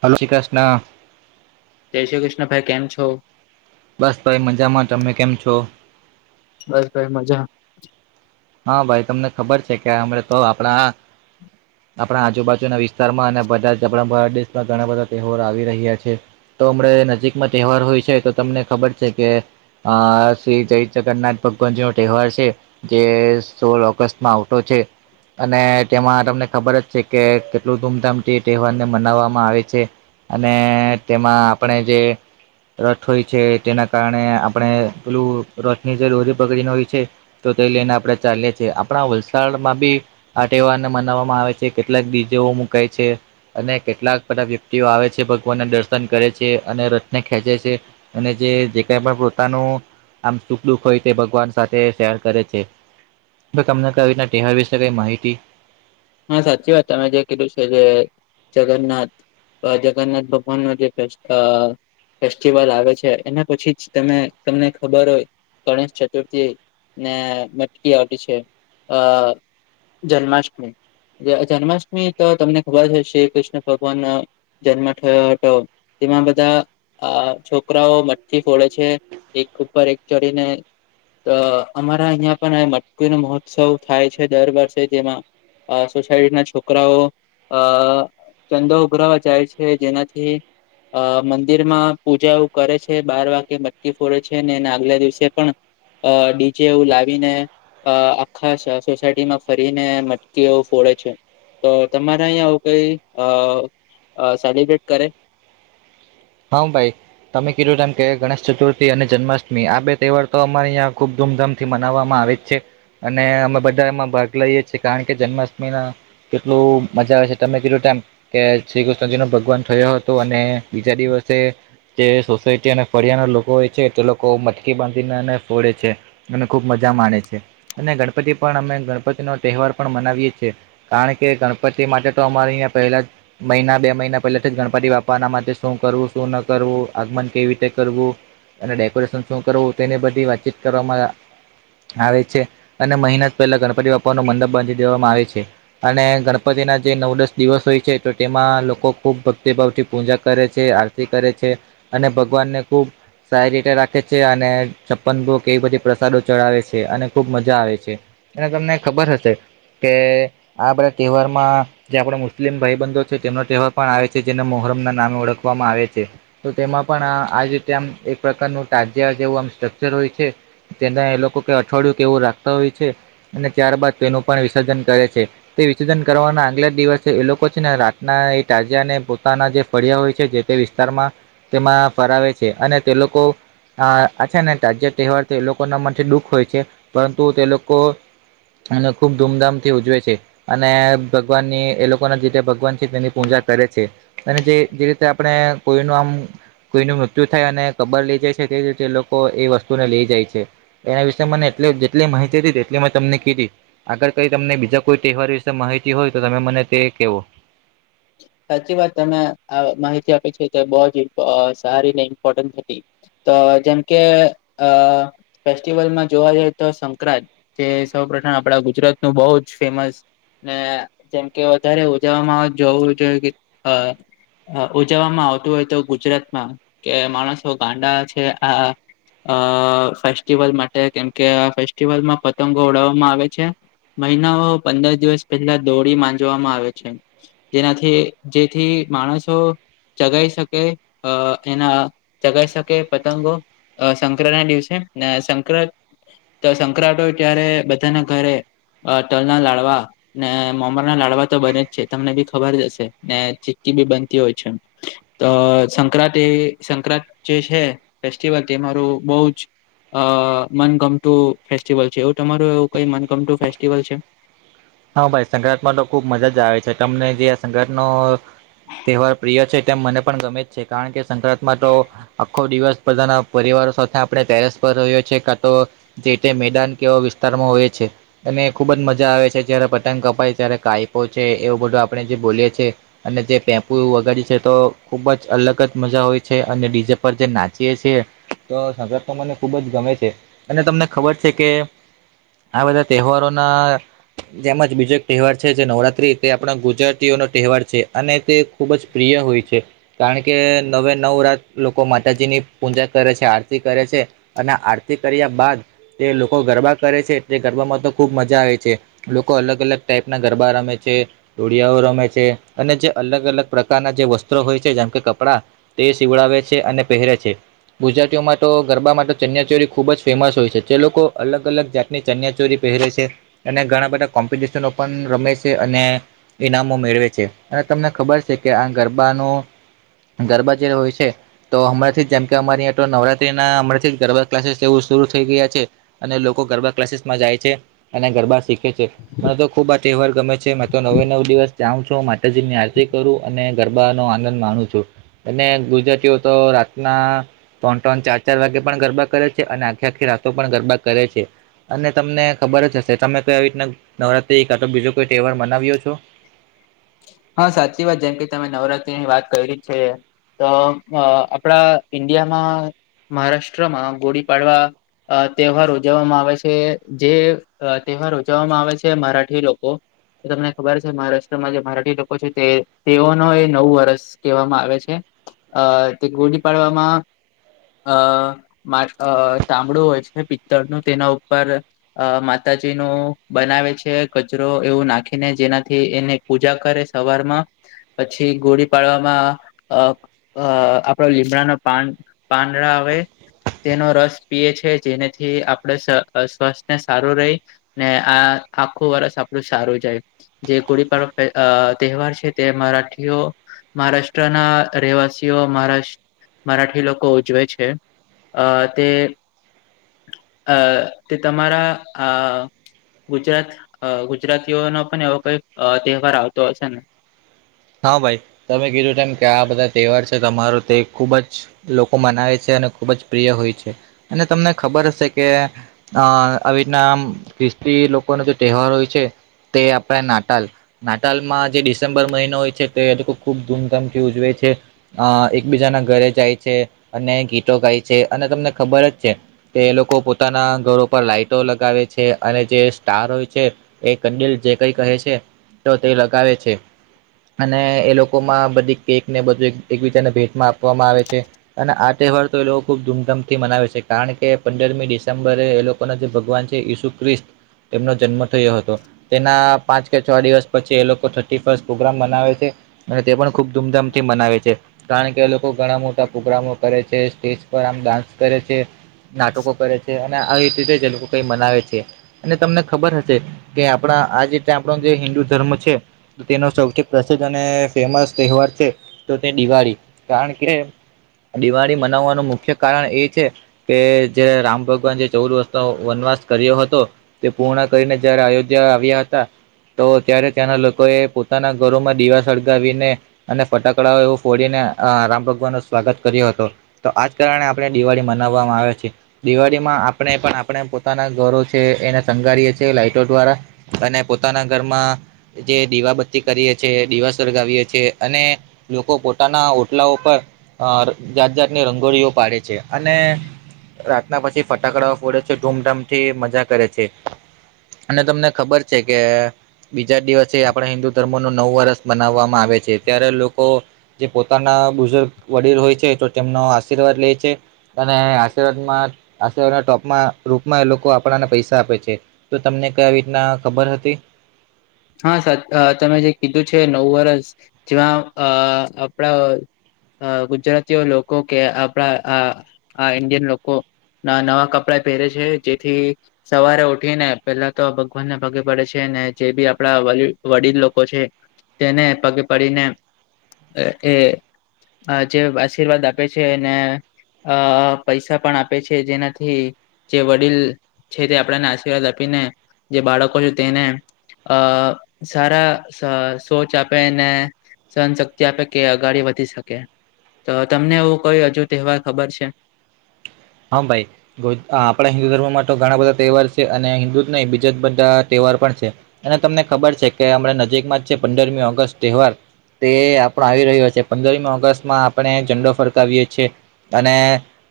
હ જય શ્રી કૃષ્ણ જય શ્રી કૃષ્ણ ભાઈ કેમ છો બસ ભાઈ મજામાં તમે કેમ છો? બસ ભઈ મજા હા ભાઈ તમને ખબર છે કે અમરે તો આપડા આપણા આજુબાજુના વિસ્તારમાં અને બધા જ આપણા ભારત દેશમાં ઘણા બધા તહેવારો આવી રહ્યા છે તો હમણા નજીકમાં તહેવાર હોય છે તો તમને ખબર છે કે અ શ્રી જય જગન્નાથ ભગવાનજી નો તહેવાર છે. જે સોળ ઓગસ્ટ માં આવતો છે. અને તેમાં તમને ખબર જ છે કે કેટલું ધૂમધામથી તહેવારને મનાવવામાં આવે છે અને તેમાં આપણે જે રથ હોય છે તેના કારણે આપણે પેલું રથ ની જે લોરી પકડીને હોય છે તો તે લઈને આપડણે ચાલીએ છીએ આપણા વલસાડમાં બી આ તહેવારને મનાવવામાં આવે છે કેટલાક બીજાઓ મુકાય છે અને કેટલાક બધા વ્યક્તિઓ આવે છે ભગવાનને દર્શન કરે છે અને રથને ખેંચે છે. અને જે જે કઈ પણ પોતાનું આમ સુખ દુખ હોય તે ભગવાન સાથે શેર કરે છે. તે તમને કઈ રીતના તહેવાર વિશે કઈ માહિતી હા સાચી વાત તમે જે કીધું છે જે જગન્નાથ જગન્નાથ ભગવાન નો જે રસ્તા ફેસ્ટિવલ આવે છે એના પછી જ તમે તમને ખબર હોય ગણેશ ચતુર્થી ને મટકી આવે છે આ જન્માષ્ટમી જન્માષ્ટમી તો તમને ખબર જ છે શ્રી કૃષ્ણ ભગવાન જન્મ થયો હતો તેમાં બધા આ છોકરાઓ મઠ્ઠથી ફોડે છે એક ઉપર એક ચડીને તો અમારા અહિયાં પણ મટકી નુ મહોત્સવ થાય છે દર વર્ષે જેમાં અ સોસાયટીના છોકરાઓ અ ચંદો ઉભરાવા જાય છે જેનાથી અ મંદિર માં પૂજા ઓ કરે છે બાર વાગ્યે મટકી ફોડે છે ને એના આગલા દિવસે પણ અ ડીજેવું લાવીને અ આખા સોસાયટી માં ફરીને કેઉ ફોડે છે તો તમારા અહીંયા આવું કઈ અ સેલિબ્રેટ કરે હા ભાઈ તમે કીધું તેમ કે ગણેશ ચતુર્થી અને જન્માષ્ટમી આ બે તહેવાર તો અમારી અહીં ખુબ ધૂમધામ થી મનાવવામાં આવે છે અને અમે બધા એમાં ભાગ લઈએ છીએ કારણ કે જન્માષ્ટમીના કેટલું મજા આવે છે તમે કીધું તેમ કે શ્રી કૃષ્ણજી નો ભગવાન થયો હતો અને બીજા દિવસ જે સોસાયટી અને ફરિયા ના લોકો હોય છે તે લોકો મટકી બાંધીનેને ફોડે છે અને ખૂબ મજા માણે છે અને ગણપતિ પણ અમે ગણપતિ નો તહેવાર પણ મનાવીએ છીએ કારણ કે ગણપતિ માટે તો અમારે અહીંયા પહેલા જ મહિના બે મહિના પહેલા થી જ ગણપતિ બાપાના માટે શું કરવું શું ન કરવું આગમન કેવી રીતે કરવું અને ડેકોરેશન શું કરવું તેને બધી વાતચીત કરવામાં આવે છે અને મહેનાત પહેલા ગણપતિ બાપા ન મંડપ બાંધી દેવામાં આવે છે અને ગણપતિ ના જે નવ દસ દિવસ હોય છે તો તેમાં લોકો ખુબ ભક્તિભાવ થી પૂજા કરે છે આરતી કરે છે અને ભગવાનને ખૂબ સારી રીતે રાખે છે અને છપ્પન ભોગ કેવી બધી પ્રસાદો ચડાવે છે અને ખુબ મજા આવે છે એ તમને ખબર હશે કે આ બધા તહેવારમાં જે આપણો મુસ્લિમ ભાઈબંધો છે તેમનો તહેવાર પણ આવે છે જેને મોહ્રમ નામે ઓળખવામાં આવે છે તો તેમાં પણ આજ રીતે આમ એક પ્રકારનું તાજિયા જેવું આમ સ્ટ્રક્ચર હોય છે તેના એ લોકો કે અઠવાડિયું કેવું રાખતા હોય છે અને ત્યારબાદ તેનું પણ વિસર્જન કરે છે તે વિસર્જન કરવાના આગલા જ દિવસ એ લોકો છે ને રાતના એ તાજા અને પોતાના જે ફળિયા હોય છે તે વિસ્તારમાં તેમાં ફરાવે છે અને તે લોકો અ આ છે ને તજ જે તહેવાર એ લોકોના માટે દુઃખ હોય છે પરંતુ તે લોકો અને ખુબ ધૂમધામ થી ઉજવે છે અને ભગવાનની એ લોકો ના જે ભગવાન છે તેની પૂજા કરે છે અને જે જે રીતે આપણે કોઈ ન આમ કોઈ ન મૃત્યુ થાય અને કબર લઇ જાય છે તે તે લોકો એ વસ્તુને લઈ જાય છે એના વિશે મને એટ જેટલી માહિતી હતી તેટલી મેં તમને કીધી આગળ કઈ તમને બીજા કોઈ તહેવાર વિશે માહિતી હોય તો તમે મને તે કેવો સાચી વાત તમે આ માહિતી આપી છે તે બહ જ સારી ને ઇમ્પોર્ટન્ટ હતી તો જેમ કે અ ફેસ્ટિવલમાં જોવા જઈએ તો સંક્રાંત જે સૌ પ્રથમ આપણા ગુજરાત નું બહુ જ ફેમસ ને જેમ કે વધારે ઉજવવામાં જોવું જોઈએ કે હ ઉજવવામાં આવતું હોય તો ગુજરાતમાં કે માણસો ગાંડા છે આ અ ફેસ્ટિવલ માટે કેમકે આ ફેસ્ટિવલમાં પતંગો ઉડાવવામાં આવે છે મહિનાઓ પંદર દિવસ પહેલા દોડી માંજવામાં આવે છે જેનાથી જેથી માણસો ચગાઈ શકે અ એના ચગાઈ શકે પતંગો સંક્રતના ના દિવસે ને સંક્ર તો સંક્રાત હોય ત્યારે બધાના ઘરે અ તલના લાડવા ને મોમરના લાડવા તો બને જ છે તમને બી ખબર જશે ને ચીકી બી બનતી હોય છે એ અ સંક્રાંત એ સંક્રાંત જે છે ફેસ્ટિવલ તે મારું બહ જ અ મનગમતું ફેસ્ટિવલ છે એવું તમારું એવું કઈ મનગમતું ફેસ્ટિવલ છે હા ભાઈ સંગ્રાતમાં તો ખુબ મજા આવે છે તમને જે સંક્રતનો તહેવાર પ્રિય છે તેમ મને પણ ગમે છે કારણ કે સંક્રાંતમાં તો આખો દિવસ બધાના પરિવારો સાથે આપણે ટેરેસ પર રહ્યો છી કા તો જે તે મેદાન કેવા વિસ્તારમાં હોય છે અને ખુબ જ મજા આવે છે જારે પતંગ કપાય ત્યારે કાપો છે એવું બધું આપડણે જે બોલીએ છીએ અને જે પેમ્પુ વગેરે છે તો ખુબ જ અલગ જ મજા હોય છે અને ડીજે પર જે નાચીએ છ છે તો સક્રાત તો મને ખુબ જ ગમે છે અને તમને ખબર છે કે આ બધા તહેવારોના જેમજ બીજો એક તહેવાર છે જે નવરાત્રી તે આપણા ગુજરાતીઓનો તહેવાર છે અને તે ખુબ જ પ્રિય હોય છે. કારણ કે નવે નવ રાત લોકો માતાજીની પૂજા કરે છે આરતી કરે છે અને આરતી કર્યા બાદ તે લોકો ગરબા કરે છે તે ગરબામાં તો ખૂબ મજા આવે છે. લોકો અલગ અલગ ટાઈપ ના ગરબા રમે છે. દોળિયાઓ રમે છે અને જે અલગ અલગ પ્રકારના જે વસ્ત્રો હોય છે જેમ કે કપડા તે સીવડાવે છે અને પહેરે છે ગુજરાતીઓમાં તો ગરબામાં તો ચન્યાચોરી ખુબ જ ફેમસ હોય છે જે લોકો અલગ અલગ જાત ની ચન્યા ચોરી પહેરે છે અને ઘણા બધા કોમ્પિટિશનો પણ રમે છે અને ઈનામો મેળવે છે અને તમને ખબર છે કે આ ગરબાનો ગરબા જ્યારે હોય છે. તો હમણાં થી જેમ કે અમારી નવરાત્રી ના હમણાથી જ ગરબા ક્લાસીસ એવું શરૂ થઈ ગયા છે અને લોકો ગરબા ક્લાસીસ માં જાય છે અને ગરબા શીખે છે. મને તો ખુબ આ તહેવાર ગમે છે તો નવે નવ દિવસ જાઉં છો માતાજી ની આરતી કરું અને ગરબાનો આનંદ માણુ છું અને ગુજરાતીઓ તો રાતના ત્રણ ત્રણ ચાર ચાર વાગે પણ ગરબા કરે છે અને આખે આખી રાતો પણ ગરબા કરે છે અને તમને ખબર જ હશે તમે કોઈ આવી રીતના નવરાત્રી બીજો કોઈ તહેવાર મનાવ્યો છો હા સાચી વાત જેમ કે તમે નવરાત્રીની વાત કરેલી છે તો અ આપણા ઈન્ડિયામાં મહારાષ્ટ્રમાં ગુડી પાડવા અ તહેવાર ઉજવવામાં આવે છે જે અ તહેવાર ઉજવવામાં આવે છે મરાઠી લોકો તમને ખબર છે મહારાષ્ટ્રમાં જે મરાઠી લોકો પછી તે ઓનો એ નવું વર્ષ કહેવામાં આવે છે. અ તે ગુડી પાડવામાં. અ મા ચામડું હોય છે પિત્તળનું તેના ઉપર અ માતાજી નું બનાવે છે કચરો એવું નાખીને જેનાથી એને પૂજા કરે છે. સવારમાં પછી ગુડી પાડવામાં અ આપણો લીમડા નું પણ પાંદડા આવે તેનો રસ પીએ છે જેનેથી આપણે સ્વ સ્વાસ્થને સારું રહી ને આ આખું વરષ આપણું સારું જાય જે ગુડી પર અ તહેવાર છે તે મરાઠીઓ મહારાષ્ટ્રના રહેવાસીઓ મહારા મરાઠી લોકો ઉજવે છે અ તે અ તે તમારા આ ગુજરાત અ ગુજરાતીઓનો પણ એવો કઈ તહેવાર આવતો હશે ને હા ભાઈ તમે કીધું તેમ કે આ બધા તહેવાર છે તમારો તે ખુબ જ લોકો મનાવે છે અને ખુબ જ પ્રિય હોય છે અને તમને ખબર હશે કે અ આવી રીતના આમ ખ્રિસ્તી લોકો નું જે તહેવાર હોય છે. તે આપણે નાતાલ નાતાલ માં જે ડિસેમ્બર મહિનો હોય તો એ લોકો ખુબ ધૂમધામથી ઉજવે છે. અ એકબીજાના ઘરે જાય છે અને ગીતો ગાય છે અને તમને ખબર જ છે. તે એ લોકો પોતાના ઘરો પર લાઈટો લગાવે છે અને જે સ્ટાર હોય છે. એ કંડિલ જે કઈ કહે છે તો તે લગાવે છે. અને એ લોકો માં બધી કેક ને બધું એકબીજાને ભેટમાં આપવામાં આવે છે. અને આ તહેવાર તો એ લોકો ખુબ ધૂમધામથી મનાવે છે કારણ કે પંદરમી ડિસેમ્બરે એ લોકો ઉપરના જે ભગવાન છે ઈસુ ખ્રિસ્ત તેમનો જન્મ થયો હતો તેના પાંચ કે છ દિવસ પછી એ લોકો થર્ટી ફર્સ્ટ પ્રોગ્રામ માંથી લાવે છે અને તે પણ ખુબ ધૂમધામથી મનાવે છે. કારણ કે લોકો ઘણા મોટા પ્રગ્રામો કરે છે સ્ટેજ પર આમ ડાન્સ કરે છે. નાટકો કરે છે અને આવી જ રીતે લોકો કઈ મનાવે છે. અને તમને ખબર હશે કે આપણા આ જે આપણો જે હિન્દુ ધર્મ છે તેનો સૌથી પ્રસિદ્ધ અને ફેમસ તહેવાર છે તો તે દિવાળી કારણ કે દિવાળી મનાવવાનું મુખ્ય કારણ એ છે. કે જે રામ ભગવાન જે ચૌદ વર્ષનો વનવાસ કર્યો હતો. તે પૂર્ણ કરીને જયારે અયોધ્યા આવ્યા હતા તો ત્યારે ત્યાંના લોકો એ પોતાના ઘરોમાં દીવા સળગાવી ને અને ફટાકડાઓ એવું ફોડીને રામ ભગવાન નો સ્વાગત કર્યો હતો. તો આજ કારણે આપણે દિવાળી મનાવવામાં આવે છે. દિવાળીમાં આપણે પણ આપણે પોતાના ઘરો છે એને શંગારીએે છીએ લાાઈટો દ્વારા. અને પોતાના ઘરમાં જે દીવાબત્તી કરીએ છે દીવા સળગાવીએ છી અને લોકો પોતાના હોટલાઓ પર અ જાત જાતની રંગોળીઓ પાડે છે અને રાતના પછી ફટાકડા ઓ ફોડે છે ધૂમધામ થી મજા કરે છે. અને તમને ખબર છે કે બીજા દિવસે આપણે હિન્દુ ધર્મો નો નવુ વર્ષ બનાવવામાં આવે છે ત્યારે લોકો જે પોતાના બુઝુર્ગ વડીલ હોય છે તો તેમનો આશીર્વાદ લે છે. અને આશીર્વાદમાં આશીર્વાદના ટોપમાં રૂપમાં એ લોકો આપણાને પૈસા આપે છે. તો તમને [unintelligible] રીતના ખબર હતી. હા સર તમે જે કીધું છે નવો વર્ષ જેમાં અ આપણા અ ગુજરાતીઓ લોકો કે આપણા આ આ ઇન્ડિયન લોકો ના નવા કપડા પહેરે છે જેથી સવારે ઉઠી ને પેલા તો ભગવાનને ભાગે પડે છે ને જે બી આપણા વડીલ લોકો છે તેને પગે પડીને એ એ આ જે આશીર્વાદ આપે છે એને અ પૈસા પણ આપે છે જેનાથી જે વડીલ છે તે આપણેને આશીર્વાદ આપીને જે બાળકો છે તેને અ સારા સોચ આપેને સહન શક્તિ આપે કે અગાડી વધી શકે તો તમને એવું કોઈ હજુ તહેવાર ખબર છે. હા ભાઈ. આપણા હિન્દુ ધર્મમાં તો ઘણા બધા તહેવાર છે અને હિન્દુ જ નહીં બીજા બધા તહેવાર પણ છે. અને તમને ખબર છે કે હમણાં નજીક માં જ છે પંદરમી ઓગસ્ટ તહેવાર. તે આપણો આવી રહ્યો છે પંદરમી ઓગસ્ટમાં આપણે ઝંડો ફરકાવીએ છીએ. અને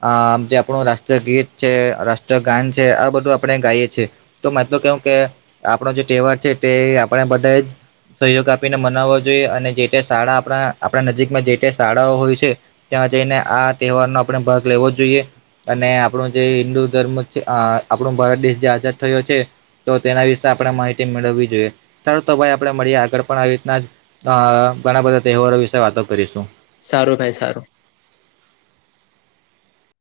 અ જે આપણું રાષ્ટ્રીય ગીત છે રાષ્ટ્રગાન છે આ બધું આપણે ગાઈએ છીએ. તો મત તો કેવું કે આપણ જે તહેવાર છે તે આપણે બધે જ સહયોગ આપીને મનાવવો જોઈએ અને જે તે શાળા આપણા આપણા નજીકમાં જે તે શાળાઓ હોય છે. ત્યાં જઈને આ તહેવારનો આપણે ભાગ લેવો જોઈએ. અને આપણો જે હિન્દુ ધર્મ છે આ આપણો ભારત દેશ જે આઝાદ થયો છે. તો તેના વિશે આપણે માહિતી મેળવી જોઈએ સારું તો ભાઈ આપણે મળીએ આગળ પણ આવી રીતના જ અ ઘણા બધા તહેવારો વિશે વાતો કરીશું. સારું ભાઈ સારું.